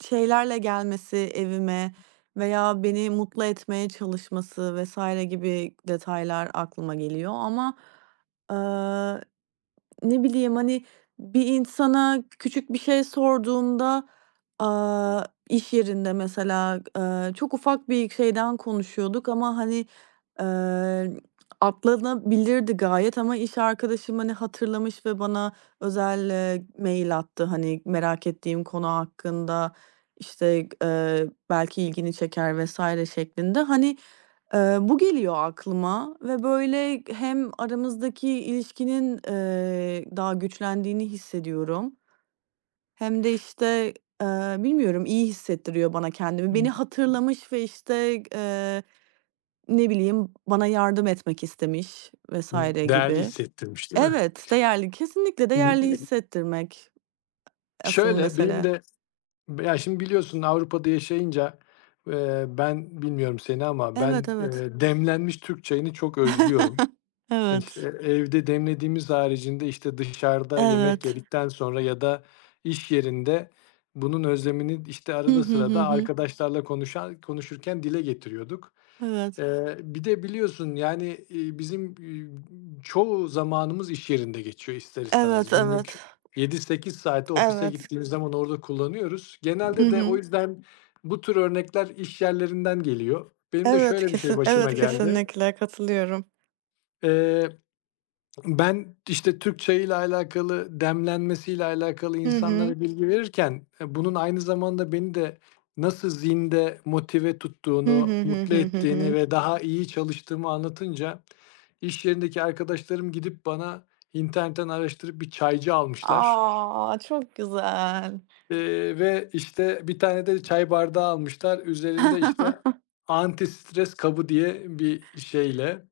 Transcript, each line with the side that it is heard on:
right: Şeylerle gelmesi evime, veya beni mutlu etmeye çalışması vs. gibi detaylar aklıma geliyor. Ama, aaa, ne bileyim, hani bir insana küçük bir şey sorduğumda, aaa, iş yerinde mesela, eee, çok ufak bir şeyden konuşuyorduk ama hani, eee, atlanabilirdi gayet ama iş arkadaşım hani hatırlamış ve bana özel, eee, mail attı. Hani, merak ettiğim konu hakkında işte, eee, "Belki ilgini çeker." vs. şeklinde. Hani, eee, bu geliyor aklıma ve böyle hem aramızdaki ilişkinin, eee, daha güçlendiğini hissediyorum. Hem de işte, eee, bilmiyorum, iyi hissettiriyor bana kendimi. Beni
left: [unintelligible]
right: hatırlamış ve işte, eee, ne bileyim, bana yardım etmek istemiş vs.
left: Değerli
right: gibi.
left: hissettirmiş, değil mi?
right: Evet, değerli, kesinlikle değerli
left: [unintelligible]
right: hissettirmek asıl
left: Şöyle, benim
right: mesele.
left: de, b ya, şimdi biliyorsun Avrupa'da yaşayınca, eee, ben bilmiyorum seni ama ben,
right: Evet, evet.
left: eee, demlenmiş Türk çayını çok özlüyorum. İşte,
right: Evet.
left: evde demlediğimiz haricinde, işte, dışarıda yemek
right: Evet.
left: yedikten sonra ya da iş yerinde bunun özlemini, işte,
right: Hı
left: arada
right: hı. Hı
left: sırada
right: hı.
left: arkadaşlarla konuşa-konuşurken dile getiriyorduk.
right: Evet.
left: Eee, bir de biliyorsun, yani, eee, bizim, eee, çoğu zamanımız iş yerinde geçiyor ister istemez.
right: Evet
left: Günlük
right: evet.
left: 7-8 saati ofise
right: Evet.
left: gittiğimiz zaman orada kullanıyoruz.
right: Hı
left: Genelde de, o
right: hı.
left: yüzden bu tür örnekler iş yerlerinden geliyor. Benim de
right: Evet,
left: şöyle bir şey
right: kesin
left: başıma
right: evet,
left: geldi.
right: kesinlikle katılıyorum.
left: Eee, ben, işte, Türk çayıyla alakalı, demlenmesiyle alakalı,
right: Hı hı.
left: insanlara bilgi verirken, bunun aynı zamanda beni de nasıl zinde, motive
right: Hı
left: tuttuğunu,
right: hı, hı
left: mutlu
right: hı, hı
left: ettiğini
right: hı.
left: ve daha iyi çalıştığımı anlatınca, iş yerindeki arkadaşlarım gidip bana, internetten araştırıp bir çaycı almışlar.
right: A, çok güzel.
left: Eee, ve işte bir tane de çay bardağı almışlar. Üzerinde, işte, "Anti-stres kabı." diye bir şeyle.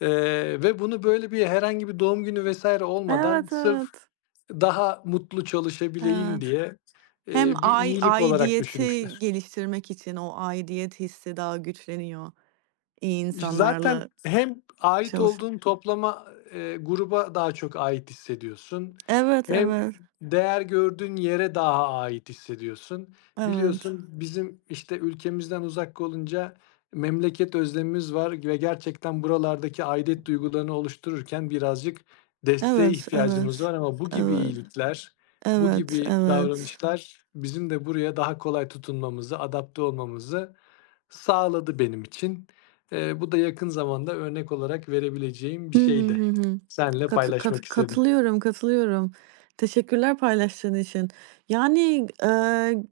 left: Eee, ve bunu böyle bir herhangi bir doğum günü vs. olmadan,
right: Evet
left: sırf
right: evet.
left: daha mutlu çalışabileyim
right: Evet.
left: diye,
right: Hem
left: eee, bir
right: ai
left: iyilik olarak
right: aidiyeti
left: düşünmüşler.
right: geliştirmek için. O, aidiyet hissi daha güçleniyor iyi
left: İş zaten
right: insanlarla
left: hem ait
right: çalış
left: olduğun toplama eee, gruba daha çok ait hissediyorsun,
right: Evet,
left: hem
right: evet.
left: değer gördüğün yere daha ait hissediyorsun.
right: Evet.
left: Biliyorsun, bizim, işte, ülkemizden uzak olunca, memleket özlemimiz var ve gerçekten, buralardaki aidiyet duygularını oluştururken birazcık desteğe
right: Evet,
left: ihtiyacımız
right: evet,
left: var. Ama bu gibi
right: evet,
left: iyilikler, bu
right: evet,
left: gibi
right: evet.
left: davranışlar bizim de buraya daha kolay tutunmamızı, adapte olmamızı sağladı benim için. Eee, bu da yakın zamanda örnek olarak verebileceğim bir
right: Hı hı,
left: şeydi.
right: hı hı.
left: Seninle paylaşmak istedim.
right: Katı-katı-katılıyorum. Katılıyorum. Teşekkürler paylaştığın için. Yani, eee